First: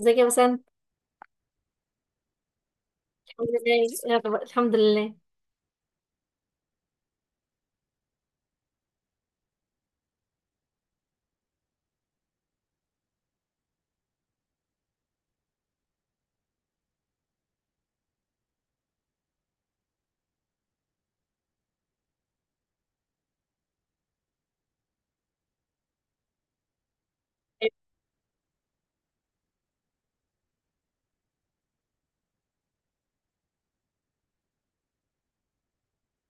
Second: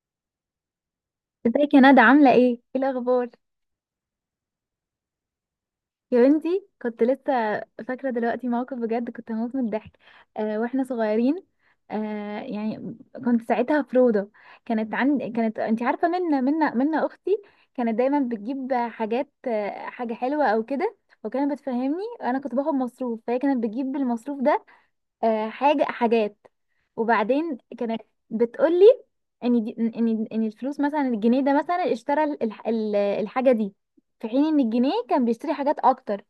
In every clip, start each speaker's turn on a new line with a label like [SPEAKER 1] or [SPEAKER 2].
[SPEAKER 1] ازيك يا بسنت؟
[SPEAKER 2] ازيك يا ندى؟ عاملة ايه؟ ايه الأخبار؟
[SPEAKER 1] الحمد لله يلا، الحمد لله.
[SPEAKER 2] يا بنتي، كنت لسه فاكرة دلوقتي موقف، بجد كنت هموت من الضحك. واحنا صغيرين. آه يعني كنت ساعتها في روضة. كانت عند كانت انت عارفة، منا أختي، كانت دايما بتجيب حاجات، حاجة حلوة أو كده. وكانت بتفهمني، أنا كنت باخد مصروف، فهي كانت بتجيب بالمصروف ده. حاجة حاجات. وبعدين كانت بتقولي ان دي، ان ان الفلوس مثلا، الجنيه ده مثلا اشترى الحاجة دي، في حين ان الجنيه كان بيشتري حاجات اكتر،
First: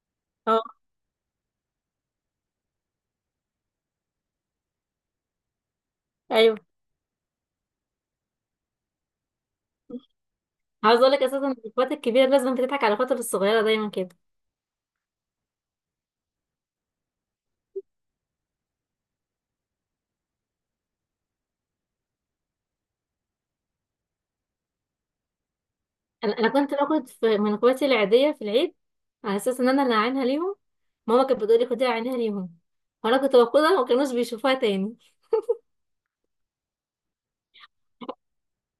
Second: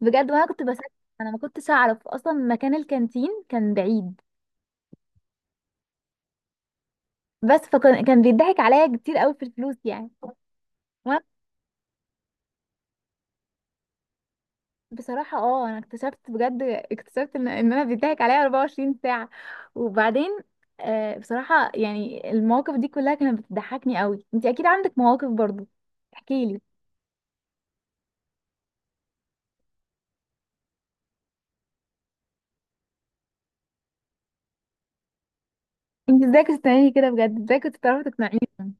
[SPEAKER 2] بجد. وانا كنت
[SPEAKER 1] اه.
[SPEAKER 2] بسكت، انا ما كنتش اعرف اصلا، مكان الكانتين كان بعيد.
[SPEAKER 1] ايوه.
[SPEAKER 2] بس فكان بيضحك عليا كتير قوي في الفلوس يعني.
[SPEAKER 1] عاوز اقول لك اساسا ان اخواتي الكبيره لازم بتضحك على اخواتي الصغيره دايما كده.
[SPEAKER 2] بصراحة انا اكتشفت بجد، ان انا بيضحك عليا 24 ساعة. وبعدين، بصراحة يعني المواقف دي كلها كانت بتضحكني قوي. انت اكيد عندك مواقف برضو،
[SPEAKER 1] انا
[SPEAKER 2] احكي
[SPEAKER 1] انا
[SPEAKER 2] لي.
[SPEAKER 1] كنت باخد في من اخواتي العاديه في العيد، على اساس ان انا اللي عينها ليهم. ماما كانت بتقولي خديها عينها ليهم، وانا كنت باخدها وما كانوش بيشوفوها تاني.
[SPEAKER 2] انت ازاي كنت بتعملي كده؟ بجد ازاي كنت بتعرفي تقنعيهم؟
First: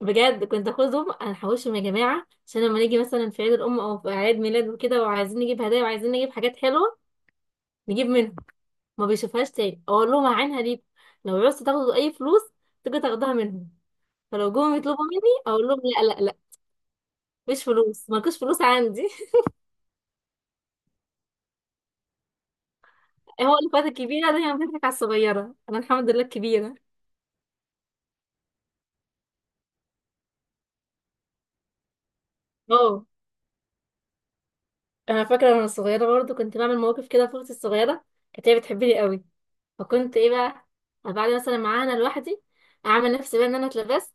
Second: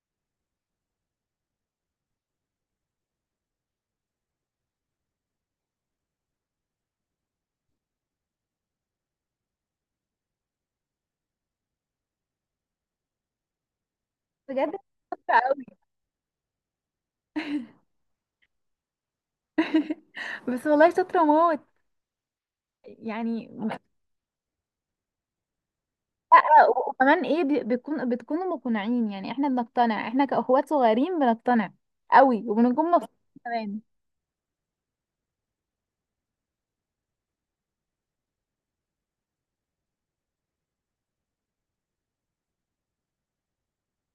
[SPEAKER 1] بجد كنت اخدهم، انا هحوشهم يا جماعه، عشان لما نيجي مثلا في عيد الام او في عيد ميلاد وكده وعايزين نجيب هدايا وعايزين نجيب حاجات حلوه، نجيب منهم. ما بيشوفهاش تاني، اقول لهم عينها ليكم، لو عوزتوا تاخدوا اي فلوس تيجي تاخدوها منهم. فلو
[SPEAKER 2] بجد
[SPEAKER 1] جم يطلبوا مني
[SPEAKER 2] شاطرة قوي.
[SPEAKER 1] اقول لهم لا لا لا، مفيش فلوس، مالكوش فلوس عندي.
[SPEAKER 2] بس والله شاطرة موت يعني.
[SPEAKER 1] هو اللي فاتك كبيره ده، هي فاتك على الصغيره، انا الحمد لله
[SPEAKER 2] لا،
[SPEAKER 1] كبيره.
[SPEAKER 2] وكمان ايه، بي- بيكون بتكونوا مقنعين، يعني احنا بنقتنع، احنا كأخوات صغيرين بنقتنع قوي وبنكون
[SPEAKER 1] اه.
[SPEAKER 2] مبسوطين كمان.
[SPEAKER 1] انا فاكره وانا صغيره برضو كنت بعمل مواقف كده في اختي الصغيره، كانت هي بتحبني قوي. فكنت ايه بقى، بعد مثلا معاها انا لوحدي، اعمل نفسي بقى ان انا اتلبست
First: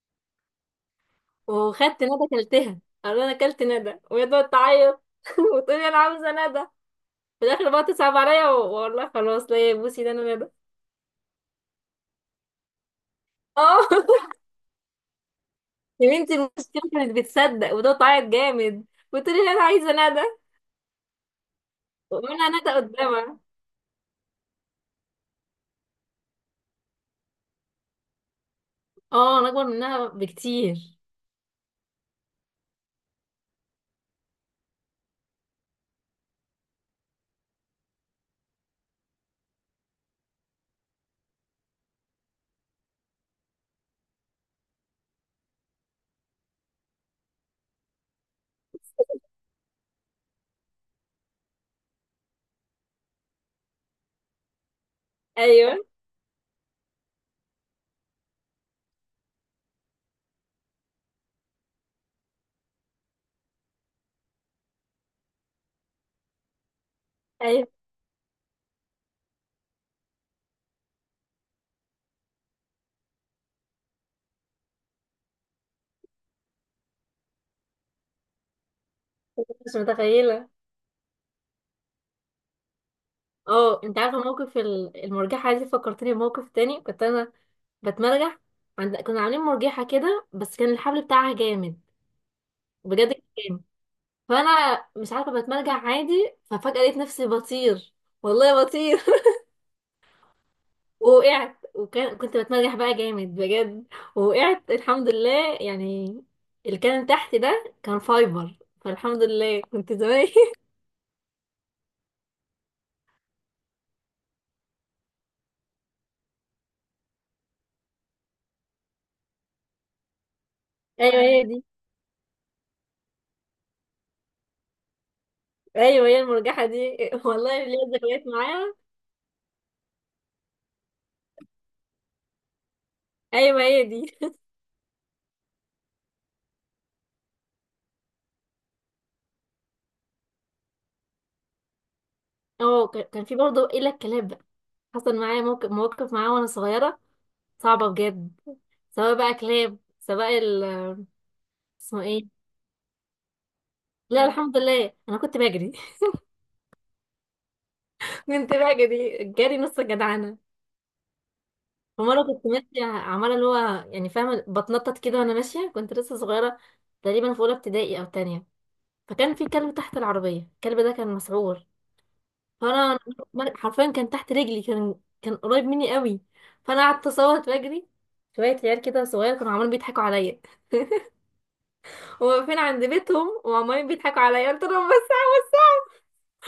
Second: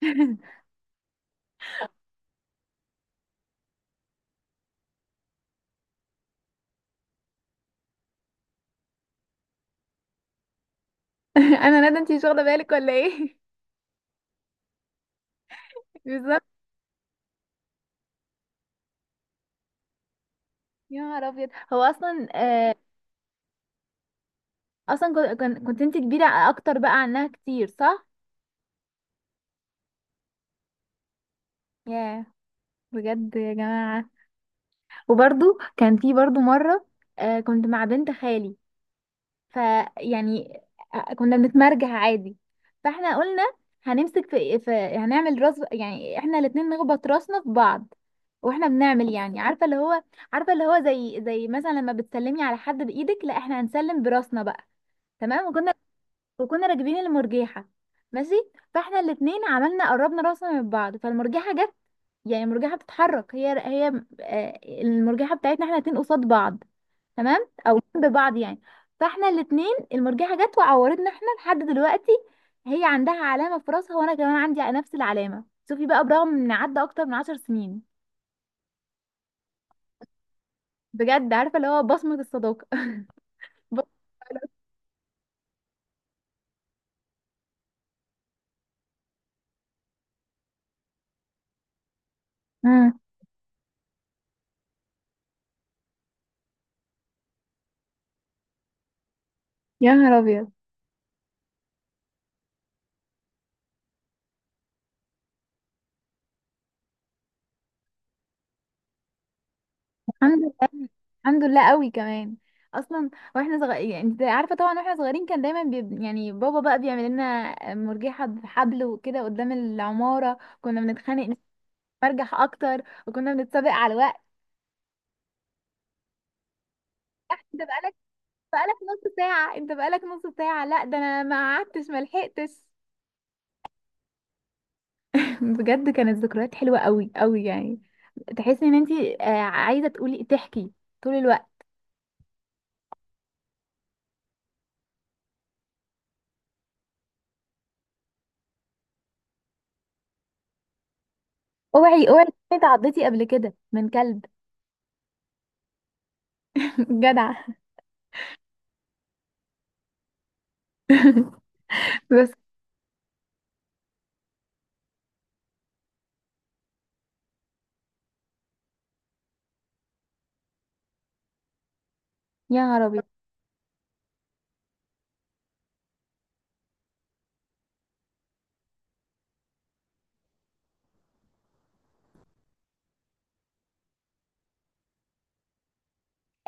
[SPEAKER 1] وخدت ندى كلتها، قالوا لي انا كلت ندى، وهي تقعد تعيط وتقولي انا عاوزه ندى. في الاخر بقى تصعب عليا والله خلاص، لا يا بوسي، ده انا ندى.
[SPEAKER 2] انا ندى، انت مش واخدة بالك ولا ايه؟
[SPEAKER 1] اه. يا بنتي
[SPEAKER 2] بالظبط.
[SPEAKER 1] المشكلة كانت بتصدق، وده تعيط جامد، وتقولي لي انا عايزة ندى،
[SPEAKER 2] يا نهار ابيض، هو اصلا،
[SPEAKER 1] وانا ندى قدامها.
[SPEAKER 2] اصلا كنت انت كبيره اكتر بقى عنها كتير، صح؟
[SPEAKER 1] اه انا اكبر منها بكتير.
[SPEAKER 2] ياه، بجد يا جماعه. وبرضو كان في برضو مره، كنت مع بنت خالي، فيعني كنا بنتمرجح عادي. فاحنا قلنا هنمسك في هنعمل راس، يعني احنا الاتنين نخبط راسنا في بعض. واحنا بنعمل، يعني عارفه اللي هو، زي مثلا لما بتسلمي على حد بايدك، لا احنا هنسلم براسنا بقى. تمام،
[SPEAKER 1] ايوه.
[SPEAKER 2] وكنا راكبين المرجيحة، ماشي. فاحنا الاتنين عملنا، قربنا راسنا من بعض، فالمرجيحة جت، يعني المرجيحة بتتحرك هي، المرجيحة بتاعتنا احنا الاتنين قصاد بعض، تمام،
[SPEAKER 1] ايوه.
[SPEAKER 2] او جنب بعض يعني. فاحنا الاتنين المرجيحة جت وعورتنا، احنا لحد دلوقتي هي عندها علامة في راسها وانا كمان عندي نفس العلامة. شوفي بقى، برغم ان عدى اكتر من 10 سنين،
[SPEAKER 1] مش متخيلة.
[SPEAKER 2] بجد، عارفة اللي هو بصمة الصداقة.
[SPEAKER 1] اه. انت عارفة موقف المرجحة دي؟ فكرتني بموقف تاني، كنت انا بتمرجح، عند كنا عاملين مرجحة كده، بس كان الحبل بتاعها جامد.
[SPEAKER 2] امم.
[SPEAKER 1] بجد كان جامد. فانا مش عارفة، بتمرجح عادي، ففجأة لقيت نفسي بطير، والله بطير.
[SPEAKER 2] يا نهار ابيض.
[SPEAKER 1] ووقعت. كنت بتمرجح بقى جامد بجد، ووقعت الحمد لله يعني. اللي كان تحت ده كان فايبر، فالحمد لله كنت زمان.
[SPEAKER 2] الحمد لله قوي كمان. اصلا واحنا صغيرين، يعني انت عارفه طبعا، واحنا صغيرين كان دايما يعني بابا بقى بيعمل لنا مرجحه بحبل وكده قدام العماره، كنا
[SPEAKER 1] ايوه
[SPEAKER 2] بنتخانق
[SPEAKER 1] هي دي.
[SPEAKER 2] نرجح اكتر، وكنا بنتسابق على الوقت.
[SPEAKER 1] ايوه هي المرجحه دي.
[SPEAKER 2] انت
[SPEAKER 1] والله ليا
[SPEAKER 2] بقالك،
[SPEAKER 1] ذكريات معاها.
[SPEAKER 2] نص ساعه، انت بقالك نص ساعه، لا ده انا ما قعدتش ما لحقتش.
[SPEAKER 1] ايوه هي دي.
[SPEAKER 2] بجد كانت ذكريات حلوه قوي قوي يعني. تحسي ان انت، عايزه تقولي، تحكي طول الوقت.
[SPEAKER 1] اه. كان في برضه الا الكلاب بقى، حصل معايا موقف مواقف معاه وانا صغيره، صعبه بجد، سواء بقى كلاب، سواء ال، اسمه
[SPEAKER 2] اوعي اوعي
[SPEAKER 1] ايه.
[SPEAKER 2] تكوني اتعضيتي قبل كده من كلب؟
[SPEAKER 1] لا الحمد لله، انا كنت بجري.
[SPEAKER 2] جدع.
[SPEAKER 1] كنت بجري جري نص جدعنه. فمرة
[SPEAKER 2] بس.
[SPEAKER 1] كنت ماشية عمالة اللي هو يعني فاهمة بتنطط كده، وأنا ماشية، كنت لسه صغيرة، تقريبا في أولى ابتدائي أو تانية. فكان في كلب تحت العربية، الكلب ده كان مسعور.
[SPEAKER 2] يا
[SPEAKER 1] فأنا
[SPEAKER 2] عربي.
[SPEAKER 1] حرفيا كان تحت رجلي، كان قريب مني قوي. فأنا قعدت أصوت وأجري، شوية عيال كده صغيرة كانوا عمالين بيضحكوا عليا، وواقفين عند بيتهم وعمالين بيضحكوا عليا، قلت لهم بس.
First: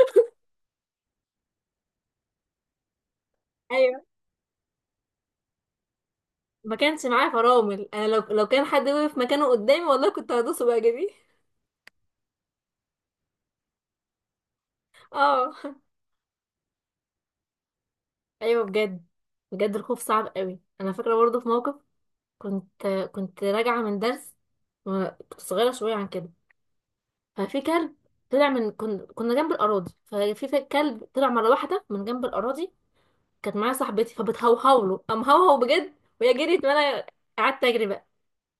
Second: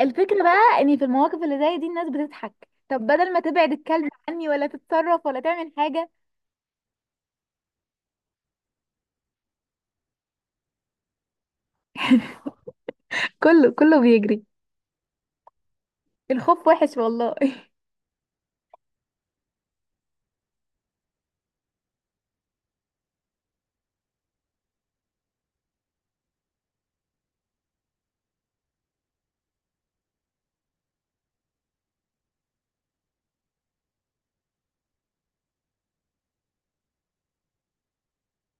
[SPEAKER 2] الفكرة بقى ان في المواقف اللي زي دي الناس بتضحك، طب بدل ما تبعد
[SPEAKER 1] أيوه.
[SPEAKER 2] الكلب عني ولا تتصرف ولا تعمل حاجة.
[SPEAKER 1] ما كانش معايا فرامل، أنا لو كان حد وقف مكانه قدامي والله كنت هدوسه بقى جدي.
[SPEAKER 2] كله كله بيجري.
[SPEAKER 1] اه
[SPEAKER 2] الخوف وحش والله.
[SPEAKER 1] ايوه بجد. بجد الخوف صعب قوي. انا فاكره برضه في موقف، كنت راجعه من درس، كنت صغيره شويه عن كده. ففي كلب طلع من كنا جنب الاراضي، ففي كلب طلع مره واحده من جنب الاراضي. كانت معايا صاحبتي فبتهوهو له، قام هوهو بجد، وهي جريت، وانا قعدت اجري بقى.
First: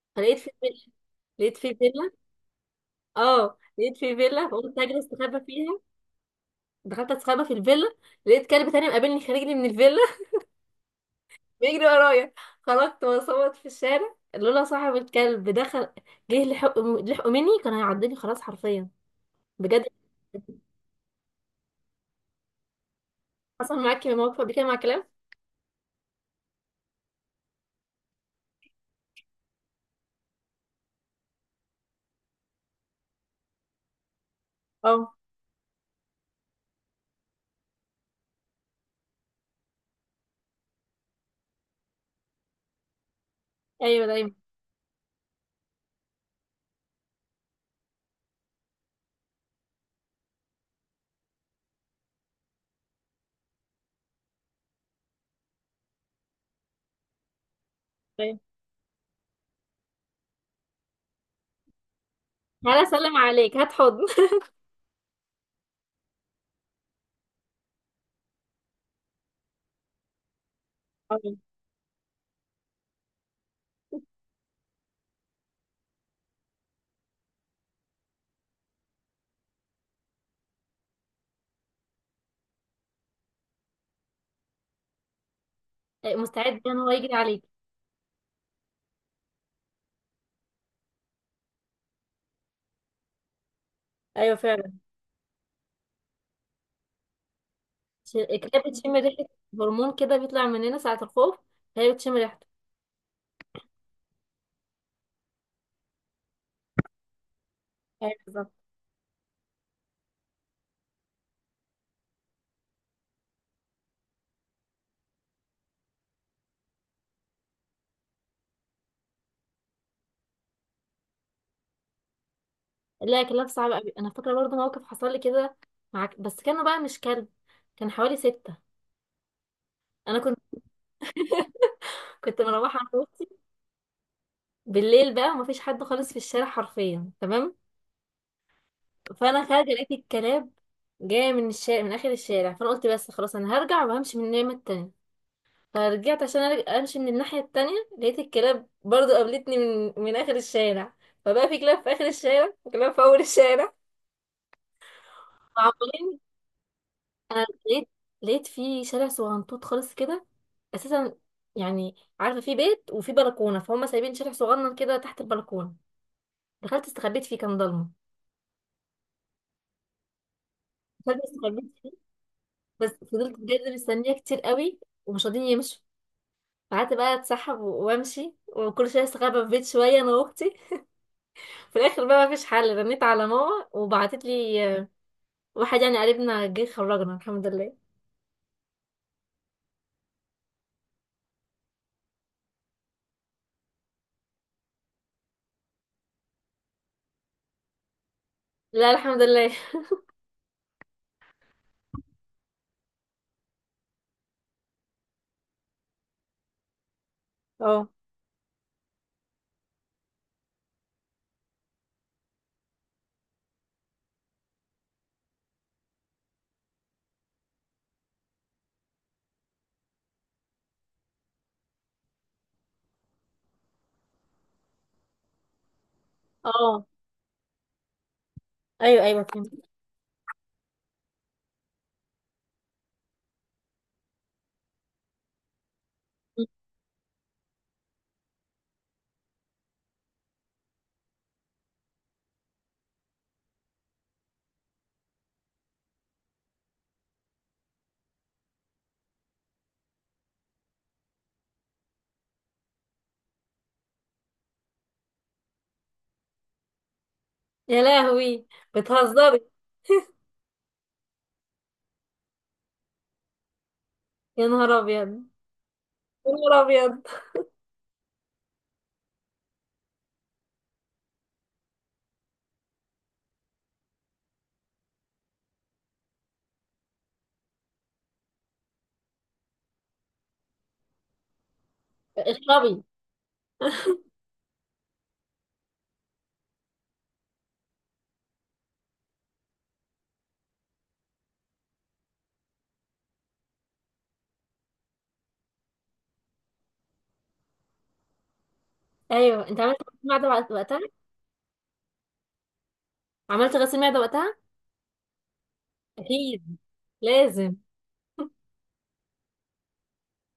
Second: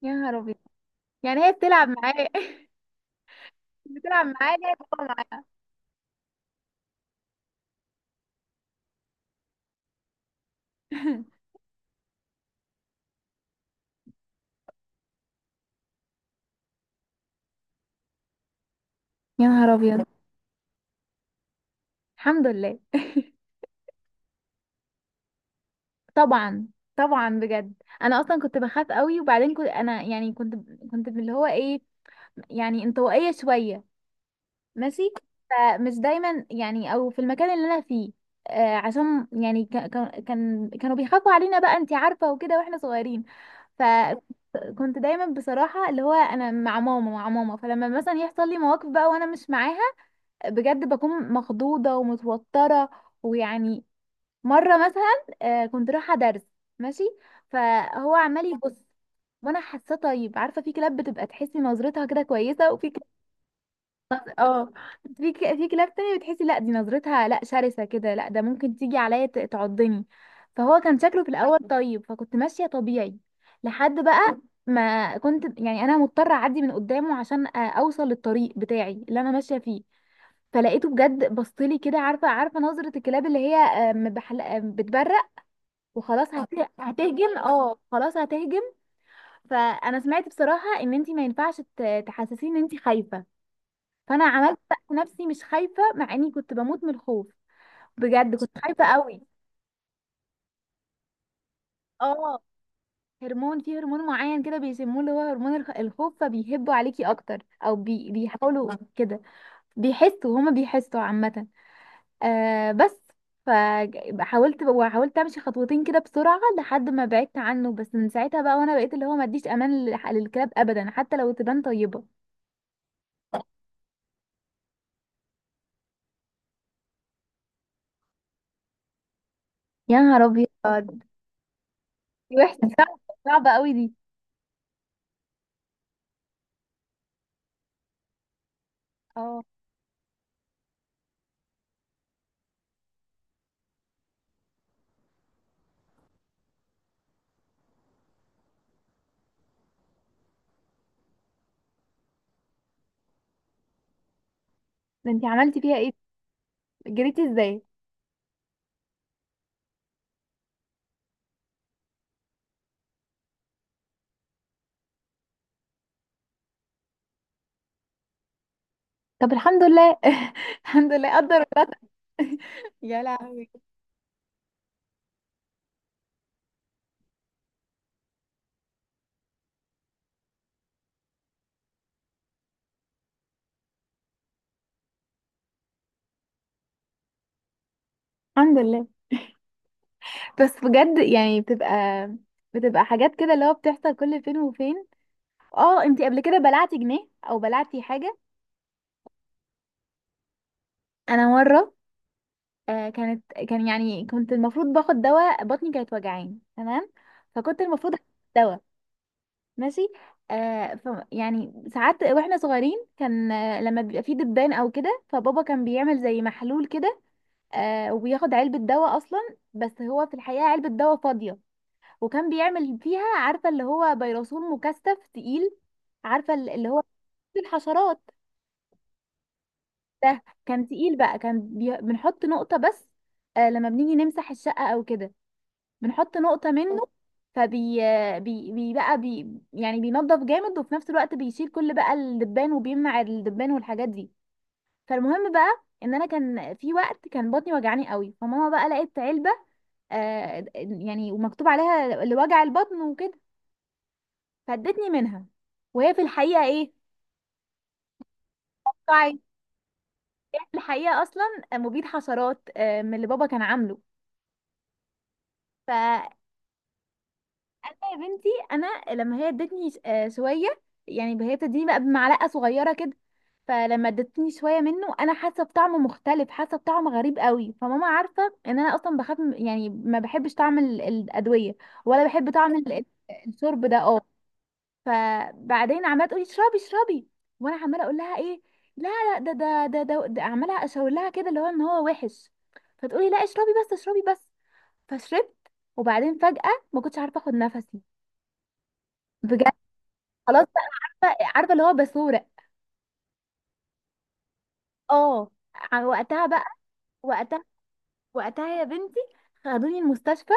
[SPEAKER 2] يا
[SPEAKER 1] فلقيت
[SPEAKER 2] نهار
[SPEAKER 1] في
[SPEAKER 2] ابيض.
[SPEAKER 1] فيلا
[SPEAKER 2] يعني هي
[SPEAKER 1] لقيت في
[SPEAKER 2] بتلعب
[SPEAKER 1] فيلا
[SPEAKER 2] معاه؟
[SPEAKER 1] اه لقيت في
[SPEAKER 2] بتلعب
[SPEAKER 1] فيلا،
[SPEAKER 2] معاه، هي
[SPEAKER 1] فقلت اجري
[SPEAKER 2] بتلعب
[SPEAKER 1] استخبى
[SPEAKER 2] معاه.
[SPEAKER 1] فيها. دخلت استخبى في الفيلا، لقيت كلب تاني مقابلني، خارجني من الفيلا، بيجري ورايا. خرجت بصوت في الشارع، لولا صاحب الكلب دخل، جه لحقه مني، كان هيعضني خلاص حرفيا،
[SPEAKER 2] يا نهار
[SPEAKER 1] بجد.
[SPEAKER 2] ابيض. الحمد لله.
[SPEAKER 1] حصل معاكي موقف قبل كده مع كلام؟
[SPEAKER 2] طبعا، طبعا، بجد. انا اصلا كنت بخاف قوي. وبعدين كنت انا يعني، كنت اللي هو ايه، يعني انطوائية شوية،
[SPEAKER 1] اه
[SPEAKER 2] ماشي. فمش دايما يعني، او في المكان اللي انا فيه. عشان يعني كانوا بيخافوا علينا بقى، انت عارفه وكده، واحنا صغيرين.
[SPEAKER 1] ايوه دايما.
[SPEAKER 2] فكنت دايما بصراحه، اللي هو، انا مع ماما مع ماما. فلما مثلا يحصل لي مواقف بقى وانا مش معاها، بجد بكون مخضوضه ومتوتره، ويعني مره مثلا، كنت رايحه درس، ماشي، فهو
[SPEAKER 1] دايما،
[SPEAKER 2] عمال يبص، وانا حاساه طيب. عارفه في كلاب بتبقى تحسي نظرتها كده كويسه،
[SPEAKER 1] تعالى
[SPEAKER 2] وفي،
[SPEAKER 1] اسلم عليك هات حضن.
[SPEAKER 2] اه، في في كلاب تانية بتحسي لا، دي نظرتها لا شرسة كده، لا ده ممكن تيجي عليا تعضني. فهو كان
[SPEAKER 1] آه.
[SPEAKER 2] شكله في الأول طيب، فكنت ماشية طبيعي لحد بقى ما كنت يعني، أنا مضطرة أعدي من قدامه عشان أوصل للطريق بتاعي اللي أنا ماشية فيه. فلقيته بجد بصلي كده، عارفة نظرة الكلاب اللي هي، بتبرق، وخلاص
[SPEAKER 1] مستعد ان هو يجري
[SPEAKER 2] هتهجم،
[SPEAKER 1] عليك.
[SPEAKER 2] اه خلاص هتهجم. فأنا سمعت بصراحة إن انتي ما ينفعش تحسسيه إن انتي خايفة، فانا
[SPEAKER 1] ايوه
[SPEAKER 2] عملت
[SPEAKER 1] فعلا.
[SPEAKER 2] بقى نفسي مش خايفه مع اني كنت بموت من الخوف، بجد كنت
[SPEAKER 1] الكلاب
[SPEAKER 2] خايفه
[SPEAKER 1] بتشم
[SPEAKER 2] قوي.
[SPEAKER 1] ريحه، هرمون كده بيطلع مننا ساعه الخوف، فهي بتشم
[SPEAKER 2] اه،
[SPEAKER 1] ريحته.
[SPEAKER 2] في هرمون معين كده بيسموه، اللي هو هرمون الخوف، فبيهبوا عليكي اكتر، او
[SPEAKER 1] ايوه بالظبط.
[SPEAKER 2] بيحاولوا كده. هما بيحسوا عامه. بس. فحاولت وحاولت امشي خطوتين كده بسرعه لحد ما بعدت عنه، بس من ساعتها بقى وانا بقيت اللي هو ما اديش امان للكلاب ابدا، حتى لو تبان طيبه.
[SPEAKER 1] لا، كلاب صعبه قوي. انا فاكره برضه موقف حصل لي كده معاك، بس كانوا بقى مش كلب، كان حوالي ستة.
[SPEAKER 2] يا
[SPEAKER 1] أنا
[SPEAKER 2] نهار
[SPEAKER 1] كنت
[SPEAKER 2] ابيض. دي
[SPEAKER 1] كنت
[SPEAKER 2] وحشه
[SPEAKER 1] مروحة
[SPEAKER 2] صعبه، صعبه قوي دي.
[SPEAKER 1] بالليل بقى، مفيش حد خالص في الشارع حرفيا، تمام.
[SPEAKER 2] اه،
[SPEAKER 1] فانا خارجه لقيت الكلاب جايه من الشارع، من اخر الشارع، فانا قلت بس خلاص انا هرجع وهمشي من الناحيه التانية. فرجعت عشان امشي من الناحيه التانية، لقيت الكلاب برضو قابلتني من اخر الشارع. فبقى في كلاب في اخر الشارع، وكلاب في اول الشارع.
[SPEAKER 2] ده انتي عملتي فيها ايه؟
[SPEAKER 1] معقولين؟
[SPEAKER 2] جريتي
[SPEAKER 1] انا
[SPEAKER 2] ازاي؟
[SPEAKER 1] لقيت في شارع صغنطوط خالص كده اساسا، يعني عارفه في بيت وفي بلكونه، فهم سايبين شارع صغنن كده تحت البلكونه. دخلت استخبيت فيه، كان ضلمه.
[SPEAKER 2] طب الحمد لله. الحمد لله،
[SPEAKER 1] دخلت
[SPEAKER 2] قدر الله.
[SPEAKER 1] استخبيت، بس
[SPEAKER 2] يا
[SPEAKER 1] فضلت
[SPEAKER 2] لهوي.
[SPEAKER 1] بجد مستنيه كتير قوي، ومش راضيين يمشوا. قعدت بقى اتسحب وامشي، وكل شويه استخبى في بيت شويه انا واختي. في الاخر بقى مفيش حل، رنيت على ماما وبعتت لي، واحد يعني قريبنا جه، خرجنا الحمد لله.
[SPEAKER 2] الحمد لله. بس بجد يعني، بتبقى حاجات كده اللي هو بتحصل كل فين وفين. اه، انتي قبل كده بلعتي جنيه او بلعتي حاجة؟
[SPEAKER 1] لا الحمد لله.
[SPEAKER 2] انا مرة، كانت كان يعني كنت المفروض باخد دواء، بطني كانت وجعاني، تمام، فكنت
[SPEAKER 1] اه.
[SPEAKER 2] المفروض آخد دواء، ماشي. آه ف يعني ساعات واحنا صغيرين كان، لما بيبقى فيه دبان او كده فبابا كان بيعمل زي محلول كده، وبياخد علبة دواء أصلا، بس هو في الحقيقة علبة دواء فاضية. وكان بيعمل فيها، عارفة اللي هو، بيروسول مكثف تقيل، عارفة اللي هو
[SPEAKER 1] اه.
[SPEAKER 2] الحشرات
[SPEAKER 1] ايوه ايوه فهمت.
[SPEAKER 2] ده. كان تقيل بقى، كان بنحط نقطة بس، لما بنيجي نمسح الشقة أو كده بنحط نقطة منه، فبي بي... بي بقى بي... يعني بينضف جامد وفي نفس الوقت بيشيل كل بقى الدبان وبيمنع الدبان والحاجات دي. فالمهم بقى ان انا كان في وقت كان بطني وجعاني قوي، فماما بقى لقيت علبه، يعني ومكتوب عليها لوجع البطن وكده، فادتني منها، وهي في الحقيقه ايه؟
[SPEAKER 1] يا لهوي،
[SPEAKER 2] طعي.
[SPEAKER 1] بتهزري؟
[SPEAKER 2] هي في الحقيقه اصلا مبيد حشرات، من اللي بابا كان عامله.
[SPEAKER 1] يا نهار ابيض. يا نهار ابيض.
[SPEAKER 2] انا يا بنتي، لما هي ادتني شويه، يعني هي بتديني بقى بمعلقه صغيره كده، فلما ادتني شويه منه انا حاسه بطعم مختلف، حاسه بطعم غريب قوي. فماما عارفه ان انا اصلا بخاف يعني ما بحبش طعم الادويه، ولا بحب طعم
[SPEAKER 1] اشربي.
[SPEAKER 2] الشرب ده، اه. فبعدين عماله تقولي اشربي اشربي، وانا عماله اقول لها ايه، لا لا ده, عماله اشاور لها كده اللي هو ان هو وحش، فتقولي لا، اشربي بس، اشربي بس. فشربت، وبعدين فجأة ما كنتش عارفه اخد نفسي،
[SPEAKER 1] ايوه
[SPEAKER 2] بجد
[SPEAKER 1] انت عملت غسيل معده
[SPEAKER 2] خلاص بقى،
[SPEAKER 1] وقتها؟
[SPEAKER 2] عارفه اللي هو باسوره.
[SPEAKER 1] عملت غسيل معده وقتها.
[SPEAKER 2] اه وقتها بقى،
[SPEAKER 1] اكيد.
[SPEAKER 2] وقتها،
[SPEAKER 1] لازم.
[SPEAKER 2] وقتها يا بنتي خدوني المستشفى.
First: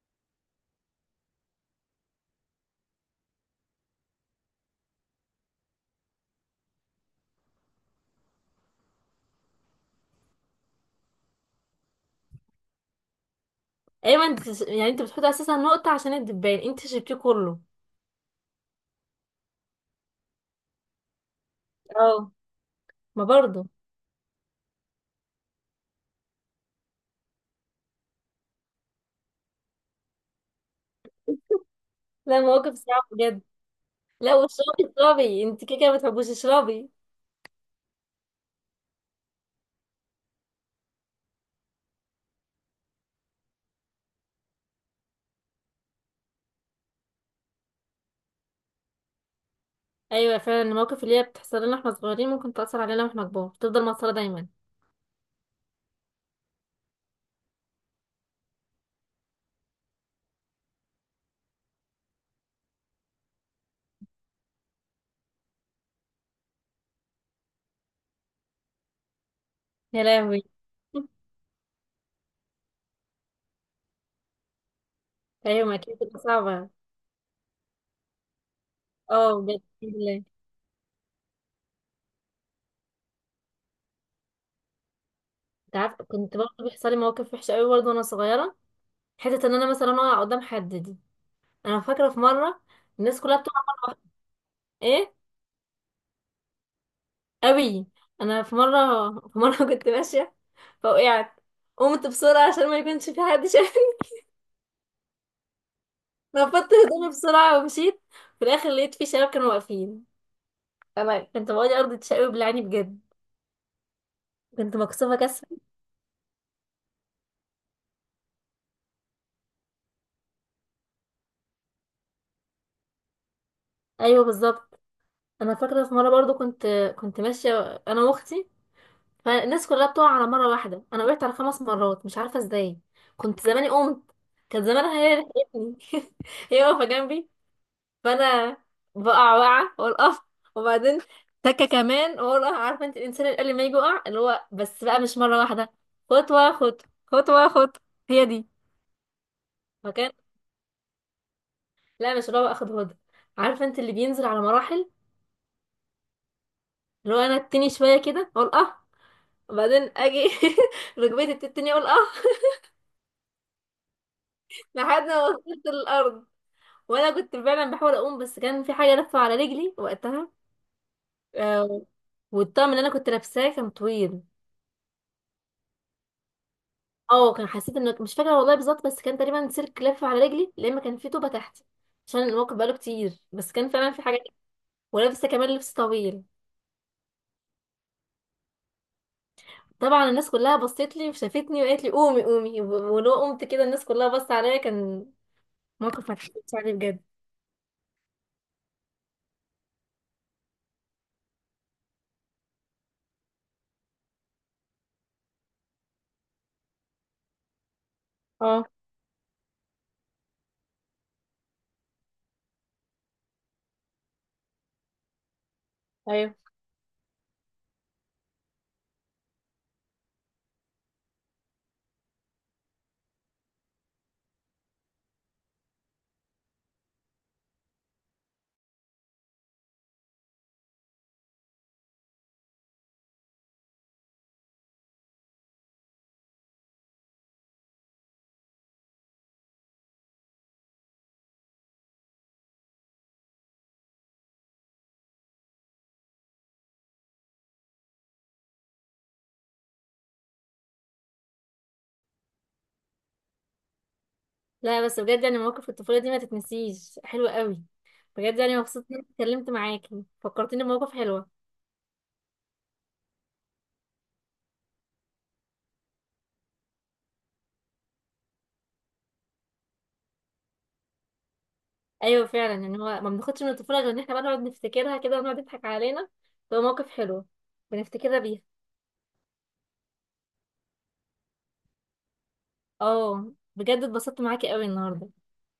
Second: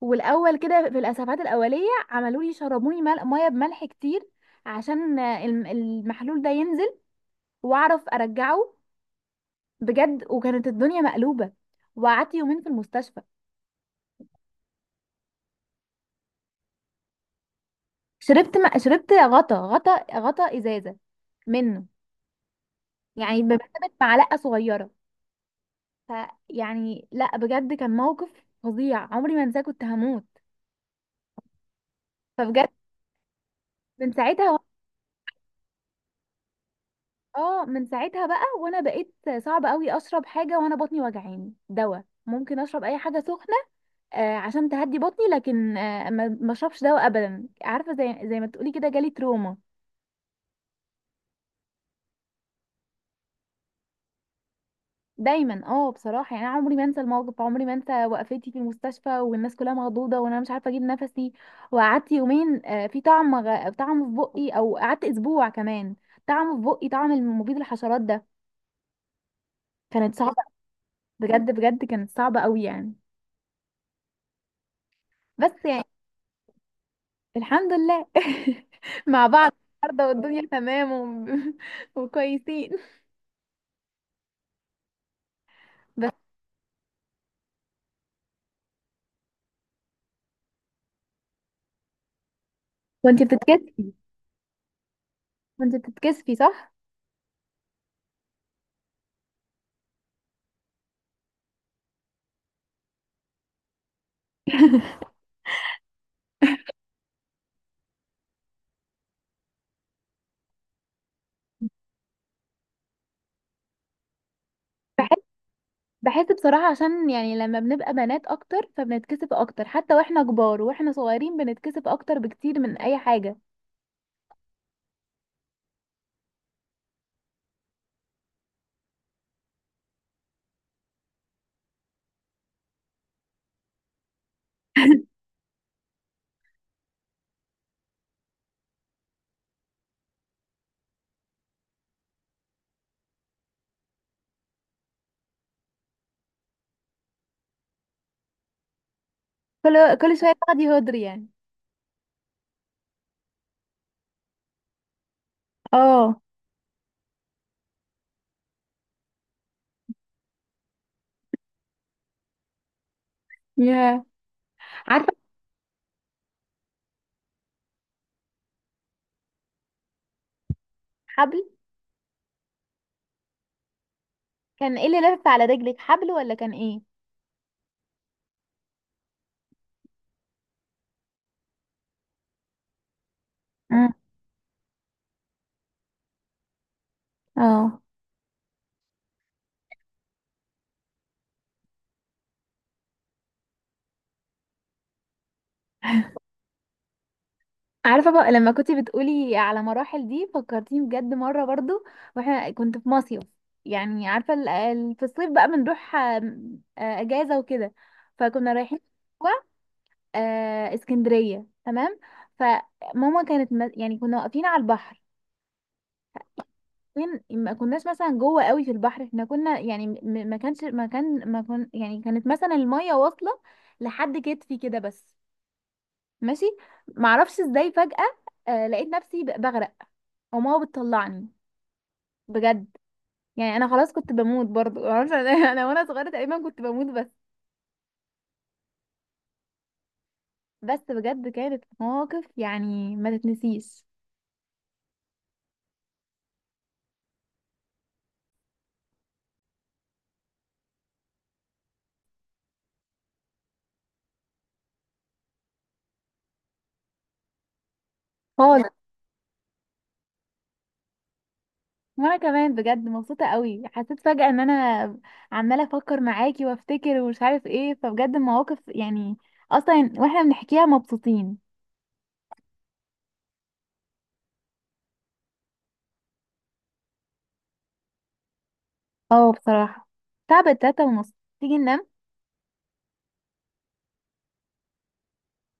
[SPEAKER 2] والاول كده في الاسعافات الاوليه عملوا لي، شربوني ميه بملح كتير، عشان المحلول ده ينزل واعرف ارجعه، بجد. وكانت الدنيا مقلوبه، وقعدت يومين في المستشفى.
[SPEAKER 1] ايوه. انت يعني انت بتحط اساسا نقطة عشان الدبان، انت شربتيه كله؟
[SPEAKER 2] شربت غطا غطا غطا ازازه منه،
[SPEAKER 1] اه. ما
[SPEAKER 2] يعني
[SPEAKER 1] برضه.
[SPEAKER 2] بمثابه معلقه صغيره. فيعني لا، بجد كان موقف فظيع عمري ما انساه، كنت هموت.
[SPEAKER 1] لا،
[SPEAKER 2] فبجد
[SPEAKER 1] مواقف صعبة بجد.
[SPEAKER 2] من
[SPEAKER 1] لا
[SPEAKER 2] ساعتها و...
[SPEAKER 1] واشربي اشربي انت، كده كده ما بتحبوش اشربي.
[SPEAKER 2] اه من ساعتها بقى وانا بقيت صعب قوي اشرب حاجه وانا بطني وجعاني، دواء. ممكن اشرب اي حاجه سخنه، عشان تهدي بطني، لكن ما اشربش دواء ابدا، عارفه زي ما تقولي كده جالي تروما
[SPEAKER 1] ايوه فعلا. المواقف اللي هي بتحصل لنا واحنا صغيرين ممكن تأثر علينا واحنا كبار، تفضل مأثرة دايما.
[SPEAKER 2] دايما. اه، بصراحه يعني انا عمري ما انسى الموقف، عمري ما انسى وقفتي في المستشفى والناس كلها مخضوضه وانا مش عارفه اجيب نفسي. وقعدت يومين، في طعم طعم في بقي، او قعدت اسبوع كمان، طعم في بقي، طعم المبيد الحشرات ده.
[SPEAKER 1] يا
[SPEAKER 2] كانت صعبه،
[SPEAKER 1] لهوي.
[SPEAKER 2] بجد بجد كانت صعبه قوي يعني. بس
[SPEAKER 1] ايوه ما
[SPEAKER 2] يعني
[SPEAKER 1] اكيد بتبقى صعبة.
[SPEAKER 2] الحمد لله. مع
[SPEAKER 1] اه
[SPEAKER 2] بعض
[SPEAKER 1] بجد. الحمد
[SPEAKER 2] النهارده،
[SPEAKER 1] لله.
[SPEAKER 2] والدنيا تمام وكويسين.
[SPEAKER 1] انت عارفة
[SPEAKER 2] بس،
[SPEAKER 1] كنت برضه بيحصل لي مواقف وحشة قوي برضه وانا صغيرة، حتة ان انا مثلا اقع قدام حد دي. انا فاكرة في مرة، الناس
[SPEAKER 2] وانت
[SPEAKER 1] كلها بتقع.
[SPEAKER 2] بتتكسفي
[SPEAKER 1] ايه؟
[SPEAKER 2] وانت بتتكسفي، صح؟
[SPEAKER 1] قوي. انا في مره كنت ماشيه فوقعت، قمت بسرعه عشان ما يكونش في حد شايفني، نفضت هدومي بسرعه ومشيت. في الاخر لقيت في شباب كانوا واقفين. انا كنت بقولي ارض تشقلب بالعاني بجد، كنت مكسوفه
[SPEAKER 2] بحس
[SPEAKER 1] كسر.
[SPEAKER 2] بحس بصراحة، عشان يعني لما بنبقى بنات اكتر فبنتكسف اكتر، حتى واحنا كبار، واحنا صغيرين بنتكسف اكتر بكتير من اي حاجة.
[SPEAKER 1] ايوه بالظبط. انا فاكره في مره برضو، كنت ماشيه انا واختي، فالناس كلها بتقع على مره واحده، انا وقعت على 5 مرات مش عارفه ازاي، كنت زماني قمت، كانت زمانها هي اللي لحقتني. هي واقفه جنبي، فانا بقع وقعه واقول اه، وبعدين تكه كمان واقول اه، عارفه انت الانسان اللي قبل ما يجي يقع اللي هو بس بقى مش مره واحده، خطوه خطوه خطوه خطوه، هي دي.
[SPEAKER 2] كل
[SPEAKER 1] فكان،
[SPEAKER 2] كل شوية تاخدي هدري يعني.
[SPEAKER 1] لا مش اللي هو اخد هدى، عارفه انت اللي بينزل على مراحل،
[SPEAKER 2] اه،
[SPEAKER 1] اللي هو انا التاني شويه كده اقول اه، وبعدين اجي ركبتي بتتني اقول اه،
[SPEAKER 2] يا
[SPEAKER 1] لحد
[SPEAKER 2] عارفة،
[SPEAKER 1] ما وصلت للارض. وانا كنت فعلا بحاول اقوم، بس كان في حاجه لفه على رجلي وقتها.
[SPEAKER 2] حبل؟
[SPEAKER 1] آه، والطقم اللي انا كنت لابساه كان طويل.
[SPEAKER 2] كان ايه اللي لف على رجلك، حبل ولا كان ايه؟
[SPEAKER 1] اه، كان حسيت ان مش فاكره والله بالظبط، بس كان تقريبا سلك لف على رجلي لما كان في طوبه تحتي، عشان الموقف بقاله كتير، بس كان فعلا
[SPEAKER 2] مم.
[SPEAKER 1] في حاجه. ولابسه كمان لبس طويل.
[SPEAKER 2] اه،
[SPEAKER 1] طبعا الناس كلها بصت لي وشافتني وقالت لي قومي قومي، ولو قمت كده الناس كلها بصت عليا، كان موقف ما اتحكيتش عليه بجد.
[SPEAKER 2] عارفة بقى لما كنت بتقولي على مراحل دي، فكرتيني بجد مرة برضو، واحنا كنت في مصيف، يعني عارفة في الصيف بقى بنروح آم، آه، أجازة وكده، فكنا
[SPEAKER 1] اه
[SPEAKER 2] رايحين و- اسكندرية، تمام. فماما كانت يعني كنا واقفين على البحر،
[SPEAKER 1] ايوه.
[SPEAKER 2] فين، ما كناش مثلا جوه قوي في البحر، احنا كنا يعني، م- ما كانش ما كان ما كن يعني كانت مثلا المية واصلة لحد كتفي كده بس، ماشي. معرفش ازاي فجأة لقيت نفسي بغرق، وماما بتطلعني، بجد. يعني انا خلاص كنت بموت برضو، معرفش انا. أنا وانا صغيرة تقريبا كنت بموت، بس. بس بجد كانت مواقف يعني ما تتنسيش.
[SPEAKER 1] لا بس بجد يعني مواقف الطفوله دي ما تتنسيش، حلوه قوي بجد يعني،
[SPEAKER 2] خالص.
[SPEAKER 1] مبسوطه اني اتكلمت معاكي، فكرتيني بمواقف حلوه.
[SPEAKER 2] وانا كمان بجد مبسوطة قوي، حسيت فجأة ان انا عمالة افكر معاكي وافتكر ومش عارف ايه. فبجد المواقف يعني، اصلا واحنا بنحكيها مبسوطين.
[SPEAKER 1] ايوه فعلا، ان هو ما بناخدش من الطفوله غير ان احنا بقى نقعد نفتكرها كده ونقعد نضحك علينا، تبقى مواقف حلوه بنفتكرها بيها.
[SPEAKER 2] اه بصراحة تعبت، 3:30، تيجي ننام؟
[SPEAKER 1] اه بجد اتبسطت معاكي قوي النهارده،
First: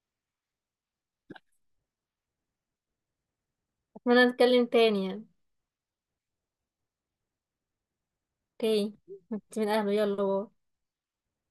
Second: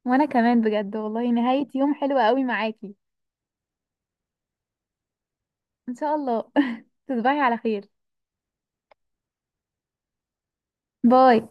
[SPEAKER 2] وانا كمان بجد والله نهاية يوم حلوة قوي معاكي.
[SPEAKER 1] اتمنى نتكلم تاني يعني.
[SPEAKER 2] ان شاء الله. تصبحي على خير.
[SPEAKER 1] اوكي. انت من اهله، يلا باي.
[SPEAKER 2] باي